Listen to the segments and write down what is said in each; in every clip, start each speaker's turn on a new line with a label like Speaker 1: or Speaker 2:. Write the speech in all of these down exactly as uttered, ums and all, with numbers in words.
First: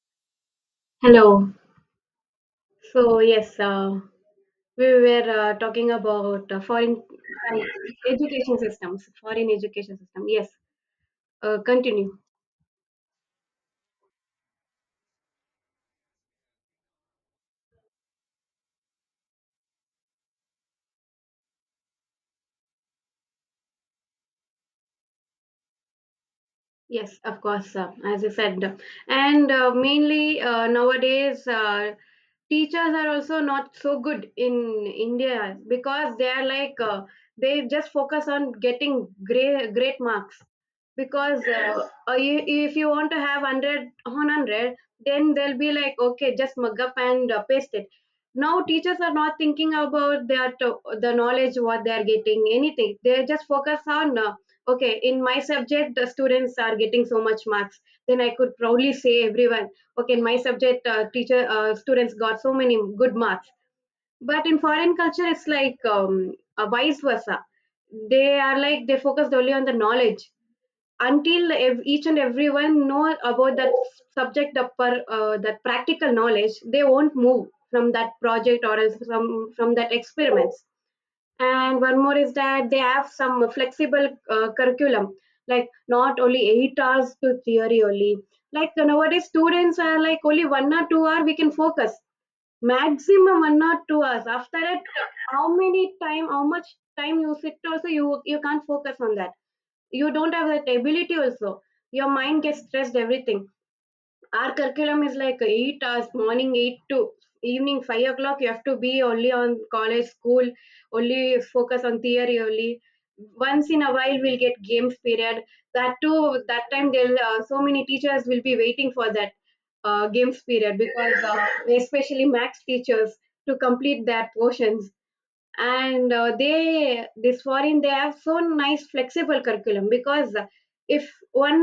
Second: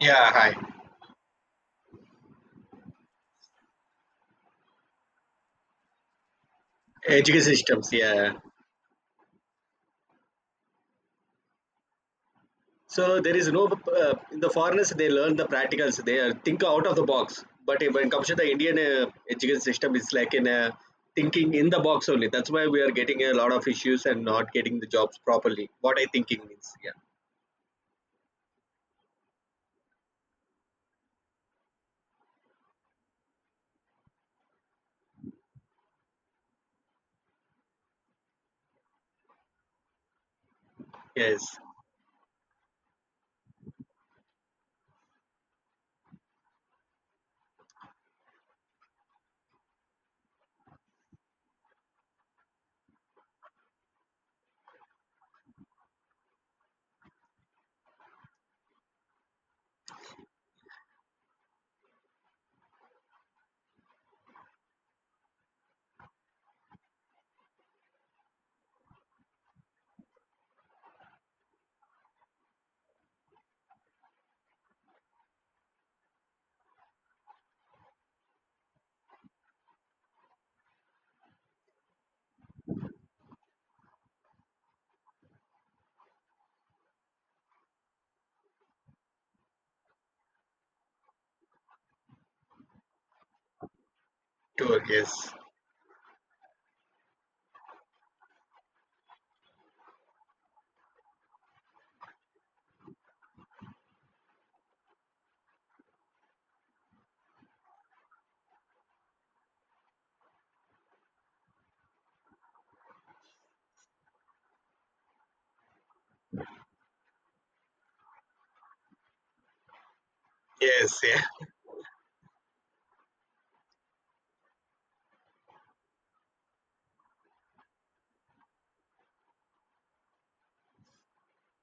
Speaker 1: Yeah, hi.
Speaker 2: Hello. So yes, uh, we were uh, talking about uh, foreign
Speaker 1: Education
Speaker 2: uh,
Speaker 1: systems, yeah.
Speaker 2: education systems, foreign education system. Yes. Uh, continue.
Speaker 1: So there is no, uh, in the foreigners, they learn the practicals, they are think out of the box. But when it comes to the Indian uh, education system, it's like in a thinking in the box only. That's why we are getting a lot of issues and not getting the jobs properly. What I thinking means, yeah.
Speaker 2: Yes, of course. Uh, as you said, and uh, mainly uh, nowadays uh, teachers are also not so good in India because they are like uh, they just focus on getting great great marks because
Speaker 1: Yes,
Speaker 2: uh, uh, you- if you want to have one hundred on one hundred, then they'll be like, okay, just mug up and uh, paste it. Now teachers are not thinking about their to- the knowledge what they are getting anything. They just focus on uh, okay, in my subject the students are getting so much marks, then I could proudly say everyone, okay, in my subject uh, teacher uh, students got so many good marks. But in foreign culture it's like um, uh, vice versa. They are like they focused only on the knowledge until ev- each and everyone know about that subject upper, uh, that practical knowledge they won't move from that project or else from from that experiments. And one more is that they have some flexible uh, curriculum, like not only eight hours to theory only. Like nowadays students are like only one or two hour we can focus, maximum one or two hours after
Speaker 1: tour,
Speaker 2: that.
Speaker 1: yes,
Speaker 2: How many time, how much time you sit also, you you can't focus on that. You don't have that ability also. Your mind gets stressed everything. Our curriculum is like eight hours, morning eight to evening five o'clock you have to be only on college school, only focus on theory only. Once in a while we'll get games period. That too, that time they'll, uh, so many teachers will be waiting for that uh, games period
Speaker 1: yes, yeah,
Speaker 2: because uh, especially max teachers to complete their portions. And uh, they this foreign, they have so nice flexible curriculum because if one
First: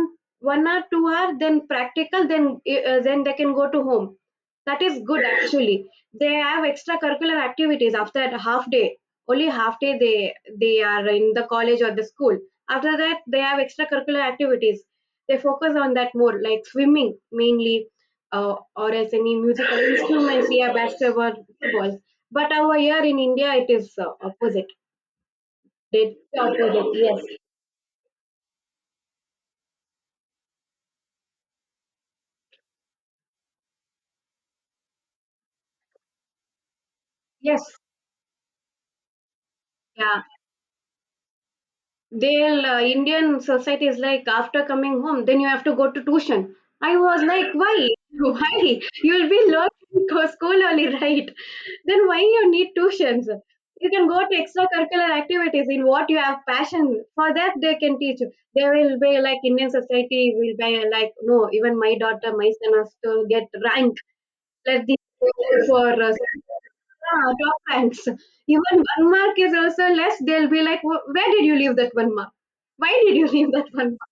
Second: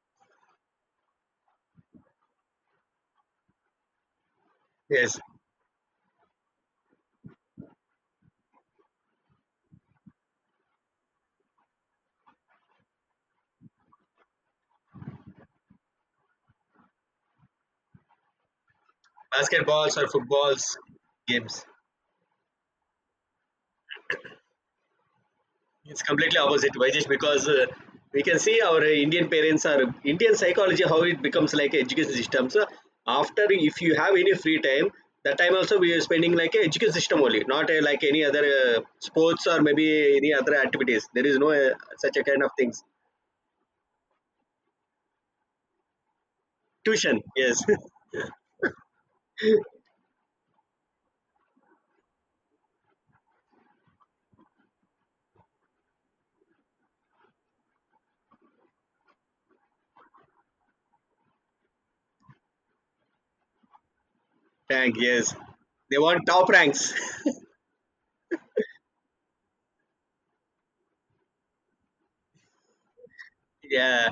Speaker 2: one hour, two hour, then practical, then eh, uh, then they can go to home. That is
Speaker 1: yes.
Speaker 2: good actually. They have extracurricular activities after half day. Only half day they they are in the college or the school. After that they have extracurricular activities. They focus on that more, like swimming mainly, uh, or else any musical
Speaker 1: Basketballs or
Speaker 2: instruments, yeah,
Speaker 1: footballs
Speaker 2: basketball,
Speaker 1: games.
Speaker 2: football. But over here in India, it is uh, opposite.
Speaker 1: It's
Speaker 2: It's
Speaker 1: completely opposite,
Speaker 2: opposite.
Speaker 1: Vajesh,
Speaker 2: Yes,
Speaker 1: because uh, we can see our uh, Indian parents are Indian psychology how it becomes like a education system. So after if you have any free time, that time also we are spending like a education system only,
Speaker 2: yes,
Speaker 1: not uh, like any other uh, sports or maybe
Speaker 2: yeah.
Speaker 1: any other activities. There is no uh, such a kind
Speaker 2: Their
Speaker 1: of
Speaker 2: uh,
Speaker 1: things.
Speaker 2: Indian society is like after coming home, then you have to go to tuition. I was
Speaker 1: Tuition,
Speaker 2: like,
Speaker 1: yes.
Speaker 2: why? Why? You'll be learning go school only, right? Then why you need tuitions? You can go to extracurricular activities in what you have passion for that they can teach you. They will be like, Indian society will be like, no, even my daughter, my son has to get rank. Let
Speaker 1: Rank,
Speaker 2: the,
Speaker 1: yes. They
Speaker 2: for us.
Speaker 1: want top ranks.
Speaker 2: Ah, top ranks. Even one mark is also less. They'll be like, "Wh- where did you leave that one mark? Why did you leave that one mark?"
Speaker 1: Yeah,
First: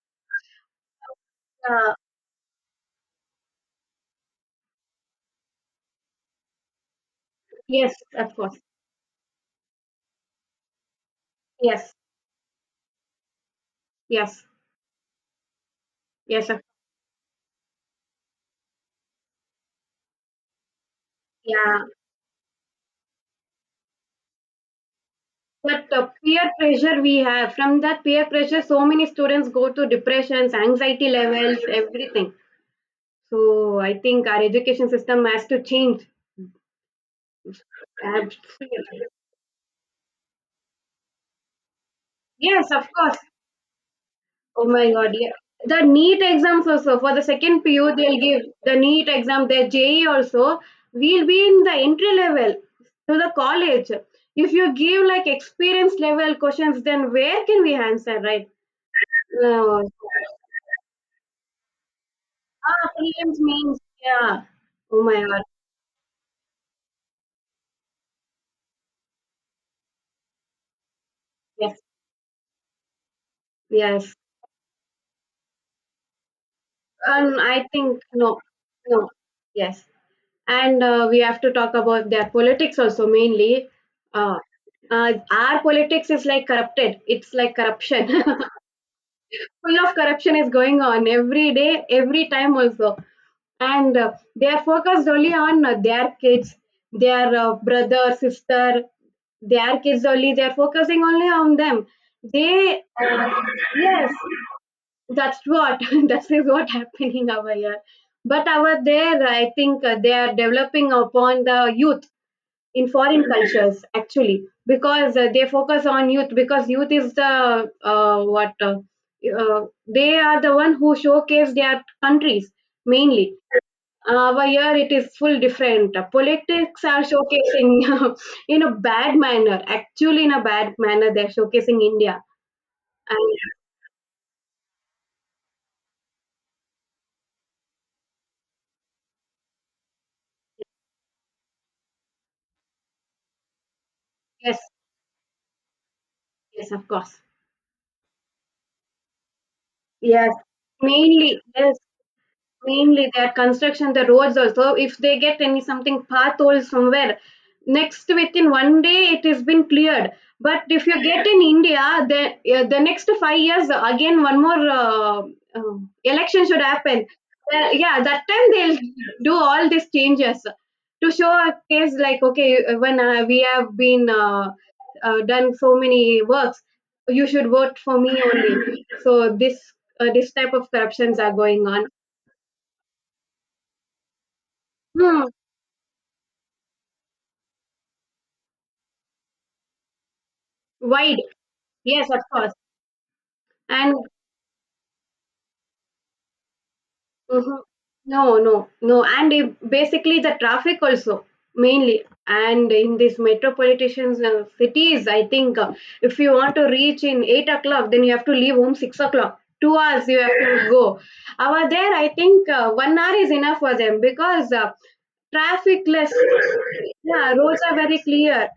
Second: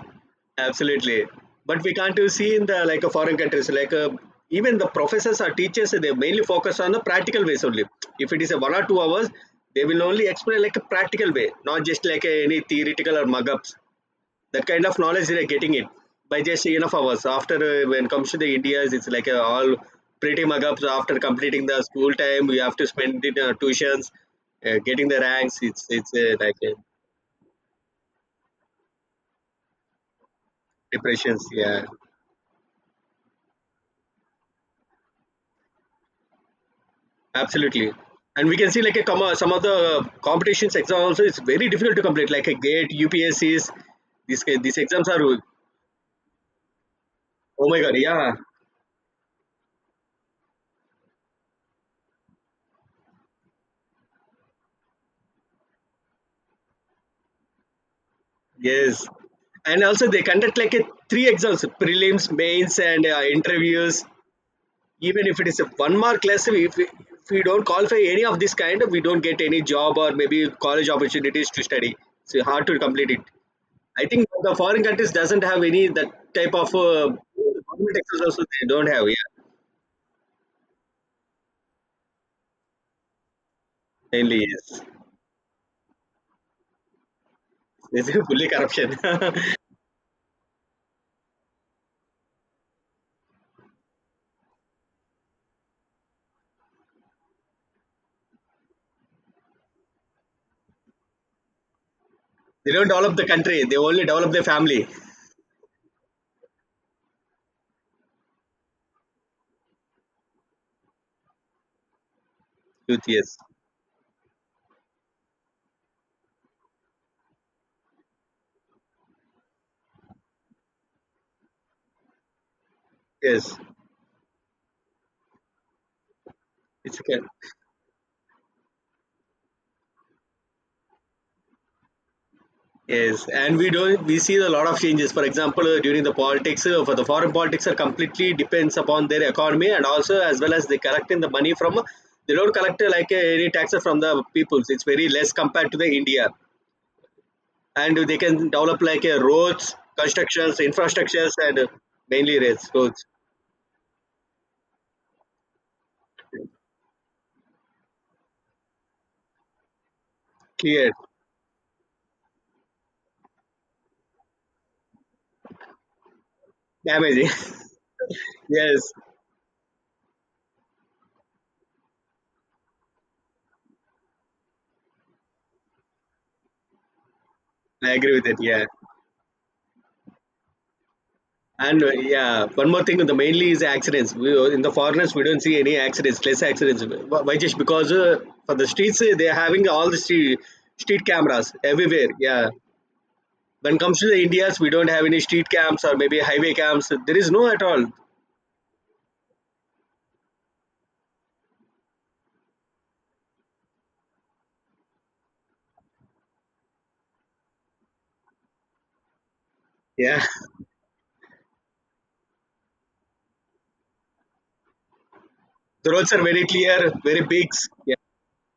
Speaker 1: absolutely. But
Speaker 2: Uh,
Speaker 1: we can't you see in the like a foreign countries like uh, even the professors or teachers they mainly focus on the practical ways only.
Speaker 2: yes,
Speaker 1: If
Speaker 2: of
Speaker 1: it is
Speaker 2: course.
Speaker 1: a one or two hours, they will only explain like a practical way, not
Speaker 2: Yes,
Speaker 1: just like a, any theoretical or mug ups.
Speaker 2: yes,
Speaker 1: That kind of knowledge they are getting it by
Speaker 2: yes. Of,
Speaker 1: just enough hours. After uh, when comes to the India's, it's like uh, all pretty mug ups. After completing the
Speaker 2: yeah.
Speaker 1: school time, we have to spend it uh, tuitions, uh, getting the ranks.
Speaker 2: But
Speaker 1: It's
Speaker 2: uh,
Speaker 1: it's uh,
Speaker 2: peer
Speaker 1: like uh,
Speaker 2: pressure we have. From that peer pressure, so many students go to depressions, anxiety
Speaker 1: depressions.
Speaker 2: levels,
Speaker 1: Yeah.
Speaker 2: everything. So I think our education system has to change.
Speaker 1: Absolutely. And we can see like a
Speaker 2: Absolutely.
Speaker 1: com- uh, some of the competitions exam also is very difficult to complete like a
Speaker 2: Yes, of
Speaker 1: gate
Speaker 2: course.
Speaker 1: U P S Cs, these
Speaker 2: Oh
Speaker 1: these
Speaker 2: my
Speaker 1: exams
Speaker 2: God,
Speaker 1: are
Speaker 2: yeah.
Speaker 1: oh
Speaker 2: The NEET exams also for the second
Speaker 1: my
Speaker 2: P U
Speaker 1: god,
Speaker 2: they'll
Speaker 1: yeah.
Speaker 2: give the NEET exam, the J E also. We'll be in the entry level to the college. If you give like experience level questions, then where can we answer, right?
Speaker 1: Yes, and
Speaker 2: No.
Speaker 1: also they conduct like a three exams prelims mains
Speaker 2: Ah,
Speaker 1: and uh,
Speaker 2: prelims means,
Speaker 1: interviews,
Speaker 2: yeah. Oh my
Speaker 1: even if
Speaker 2: God.
Speaker 1: it is a one mark less, if we, if we don't qualify any of this kind we don't get any job or maybe college opportunities to
Speaker 2: Yes.
Speaker 1: study, so hard to complete it. I
Speaker 2: Yes.
Speaker 1: think the foreign countries doesn't have any that type of uh,
Speaker 2: Um, I
Speaker 1: government
Speaker 2: think
Speaker 1: exams
Speaker 2: no,
Speaker 1: also they don't have,
Speaker 2: no.
Speaker 1: yeah.
Speaker 2: Yes. And uh, we have to talk about their politics also mainly. uh,
Speaker 1: Mainly, yes.
Speaker 2: uh, our politics is like corrupted, it's like
Speaker 1: This
Speaker 2: corruption
Speaker 1: is fully corruption.
Speaker 2: full of corruption is going on every day, every time also. And uh, they are focused only on uh, their kids, their uh, brother sister, their kids only, they are focusing only on them.
Speaker 1: They
Speaker 2: They
Speaker 1: don't develop the
Speaker 2: uh,
Speaker 1: country; they only
Speaker 2: yes,
Speaker 1: develop their family.
Speaker 2: that's what that is what happening over here. But over there I think uh, they are developing upon the youth in
Speaker 1: Youth,
Speaker 2: foreign
Speaker 1: yes,
Speaker 2: cultures actually because uh, they focus on youth because youth is the uh, what uh, uh, they are the one who showcase their countries mainly.
Speaker 1: yes,
Speaker 2: Uh, over here it is full different. Uh, politics
Speaker 1: it's
Speaker 2: are
Speaker 1: okay.
Speaker 2: showcasing in a bad manner, actually in a bad manner they're showcasing India.
Speaker 1: Yes,
Speaker 2: And
Speaker 1: and we don't. We see a lot of changes. For example, uh, during the politics, uh, for the foreign politics, are completely depends upon their economy and also as well as they collecting the money from. They don't collect uh, like uh, any taxes from the
Speaker 2: yes,
Speaker 1: peoples. It's very less compared to the India,
Speaker 2: yes, of course.
Speaker 1: and they can develop like uh, roads,
Speaker 2: Yes,
Speaker 1: constructions, infrastructures,
Speaker 2: mainly,
Speaker 1: and uh,
Speaker 2: yes.
Speaker 1: mainly roads, roads
Speaker 2: Mainly their construction, the roads also. If they get any something pothole somewhere, next within one day it has been cleared. But if
Speaker 1: cleared,
Speaker 2: you get in India, the uh, the next five years again one more uh, uh, election should happen.
Speaker 1: damaging.
Speaker 2: Uh, yeah, that time they'll
Speaker 1: Yes,
Speaker 2: do all these changes to show a case like, okay, when uh, we have been uh, uh, done so many works, you should vote
Speaker 1: I
Speaker 2: for
Speaker 1: agree
Speaker 2: me
Speaker 1: with it. Yeah.
Speaker 2: only. So this uh, this type of corruptions are going
Speaker 1: And
Speaker 2: on.
Speaker 1: uh, yeah, one more thing, the mainly is accidents. We, uh, in the foreigners, we
Speaker 2: Hmm.
Speaker 1: don't see any accidents, less accidents. Wh- Why just because uh, for the streets, uh, they are having all the street, street
Speaker 2: Wide.
Speaker 1: cameras
Speaker 2: Yes,
Speaker 1: everywhere.
Speaker 2: of
Speaker 1: Yeah.
Speaker 2: course.
Speaker 1: When it
Speaker 2: And
Speaker 1: comes to the Indians, we don't have any street cams or maybe highway cams. There is no
Speaker 2: mhm.
Speaker 1: at all.
Speaker 2: No, no, no. And it- basically the traffic also mainly. And in these metropolitan uh, cities, I think uh, if you want to reach in eight o'clock, then you have to leave home six o'clock. Two hours you
Speaker 1: Yeah.
Speaker 2: have to go. Over there, I think uh, one hour is enough for them because uh, traffic
Speaker 1: The
Speaker 2: less.
Speaker 1: roads are very clear, very
Speaker 2: Yeah,
Speaker 1: big.
Speaker 2: roads are
Speaker 1: Yeah.
Speaker 2: very clear.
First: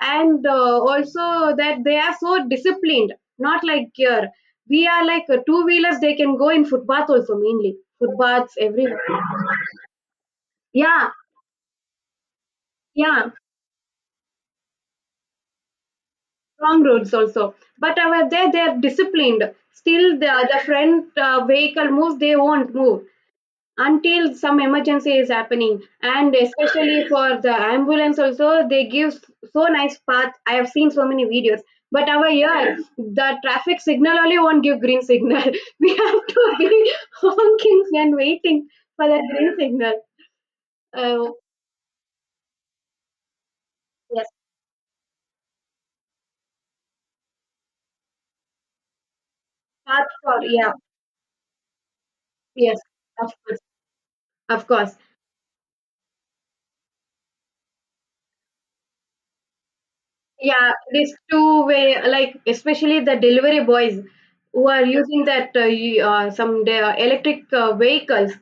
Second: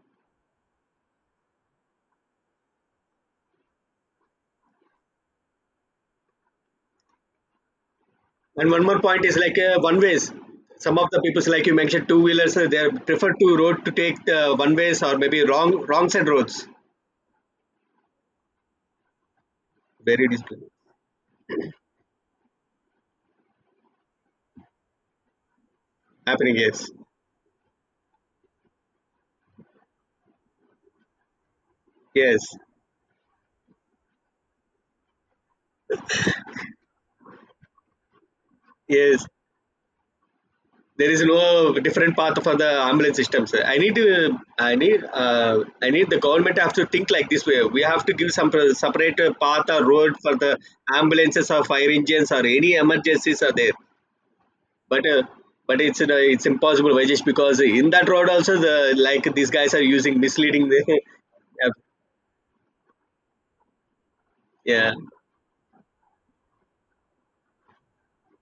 Speaker 2: And uh, also that they are so disciplined, not like here. We are like uh, two wheelers, they can go in footpath also mainly. Footpaths
Speaker 1: And one
Speaker 2: everywhere.
Speaker 1: more point is like uh, one ways. Some
Speaker 2: Yeah,
Speaker 1: of the people, like you mentioned, two wheelers, they are
Speaker 2: yeah,
Speaker 1: prefer to road to take the one ways or maybe wrong wrong side roads.
Speaker 2: wrong roads also. But over there, they are disciplined. Still,
Speaker 1: Very
Speaker 2: the, the
Speaker 1: difficult.
Speaker 2: front uh, vehicle moves, they won't move until some emergency is happening. And
Speaker 1: Happening, yes.
Speaker 2: especially for the ambulance also they give so nice path, I have seen so many videos. But over
Speaker 1: Yes.
Speaker 2: here the traffic signal only won't give green signal, we have to be honking and waiting for
Speaker 1: Yes.
Speaker 2: that green signal
Speaker 1: There
Speaker 2: uh,
Speaker 1: is no different path for the ambulance systems. I need
Speaker 2: yes,
Speaker 1: to, I need, uh, I need the government have to think like this way. We have to give some pro- separate uh, path or
Speaker 2: path
Speaker 1: road for
Speaker 2: for,
Speaker 1: the
Speaker 2: yeah.
Speaker 1: ambulances or fire engines or any
Speaker 2: Yes, of
Speaker 1: emergencies are
Speaker 2: course,
Speaker 1: there.
Speaker 2: of course.
Speaker 1: But, uh, but it's uh, it's impossible, Vajesh, because in that road also the like these guys are using misleading.
Speaker 2: Yeah, these two
Speaker 1: Yeah,
Speaker 2: way, like especially the delivery boys who are
Speaker 1: yeah,
Speaker 2: using that uh, y- uh, some the uh, electric uh, vehicles,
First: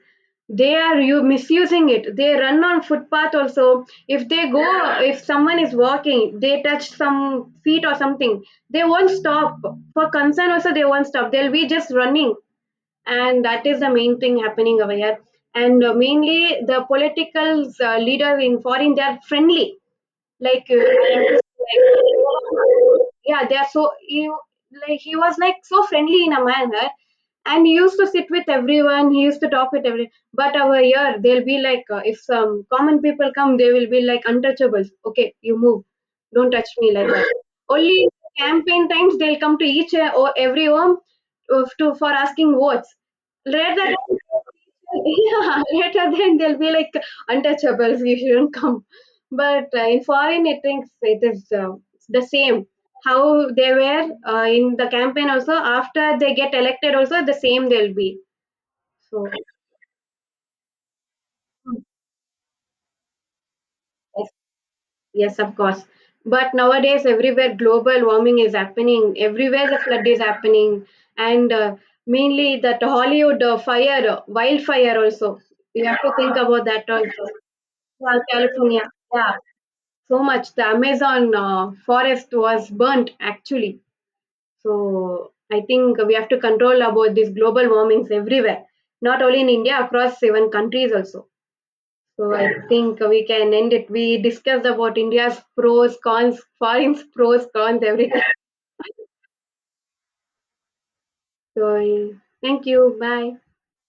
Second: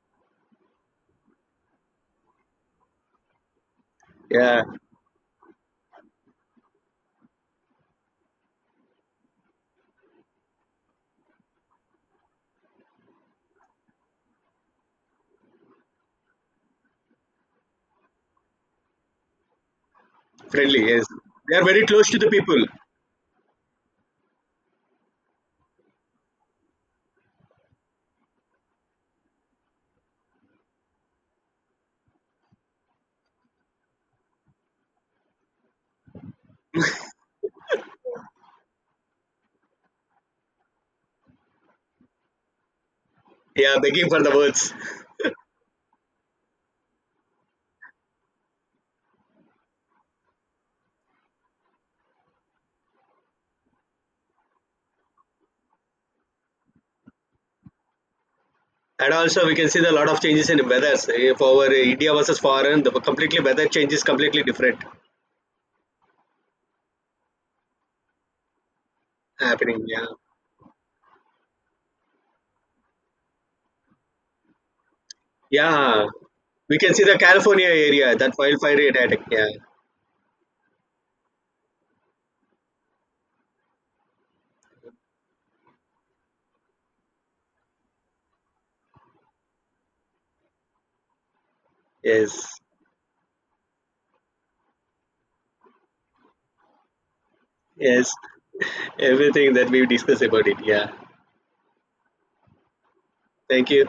Speaker 2: they are you misusing it. They run on footpath also. If they
Speaker 1: yeah,
Speaker 2: go, if someone is walking, they touch some feet or something, they won't stop. For concern also, they won't stop. They'll be just running, and that is the main thing happening over here. And uh, mainly, the political uh, leader in foreign, they are friendly like uh,
Speaker 1: friendly. Yes, they are very
Speaker 2: like
Speaker 1: close to the people.
Speaker 2: Yeah, they are so, you like, he was like so friendly in a manner, and he used to sit with everyone, he used to talk with everyone. But over here they'll be like uh, if some common people come they will be like untouchables, okay, you move, don't touch me like that only. Campaign times they'll come to each uh, or every home uh, to for asking votes.
Speaker 1: Yeah,
Speaker 2: Later,
Speaker 1: begging for the words.
Speaker 2: yeah, later then they'll be like untouchables. You shouldn't come. But uh, in foreign, it thinks it is uh, the same. How they were uh, in the campaign also. After they get elected, also the same they'll be.
Speaker 1: And
Speaker 2: So
Speaker 1: also, we can see the lot of changes in weathers. If our India versus foreign, the completely weather change is
Speaker 2: yes,
Speaker 1: completely different
Speaker 2: yes, of course. But nowadays, everywhere global warming is happening. Everywhere
Speaker 1: happening.
Speaker 2: the flood
Speaker 1: Yeah,
Speaker 2: is happening, and uh, mainly that Hollywood uh, fire, uh, wildfire also. You have
Speaker 1: yeah.
Speaker 2: to think about
Speaker 1: We
Speaker 2: that
Speaker 1: can see the
Speaker 2: also.
Speaker 1: California area
Speaker 2: Well,
Speaker 1: that wildfire
Speaker 2: California,
Speaker 1: attack.
Speaker 2: yeah,
Speaker 1: Yeah,
Speaker 2: so much. The Amazon uh, forest was burnt actually. So I think we have to control about these global warmings everywhere, not only in India, across seven countries also. So I
Speaker 1: yes,
Speaker 2: think we can end it. We discussed about India's pros, cons, foreign's pros, cons,
Speaker 1: yes.
Speaker 2: everything.
Speaker 1: Everything that we discussed about it. Yeah.
Speaker 2: So yeah. Thank you. Bye.
Speaker 1: Thank you.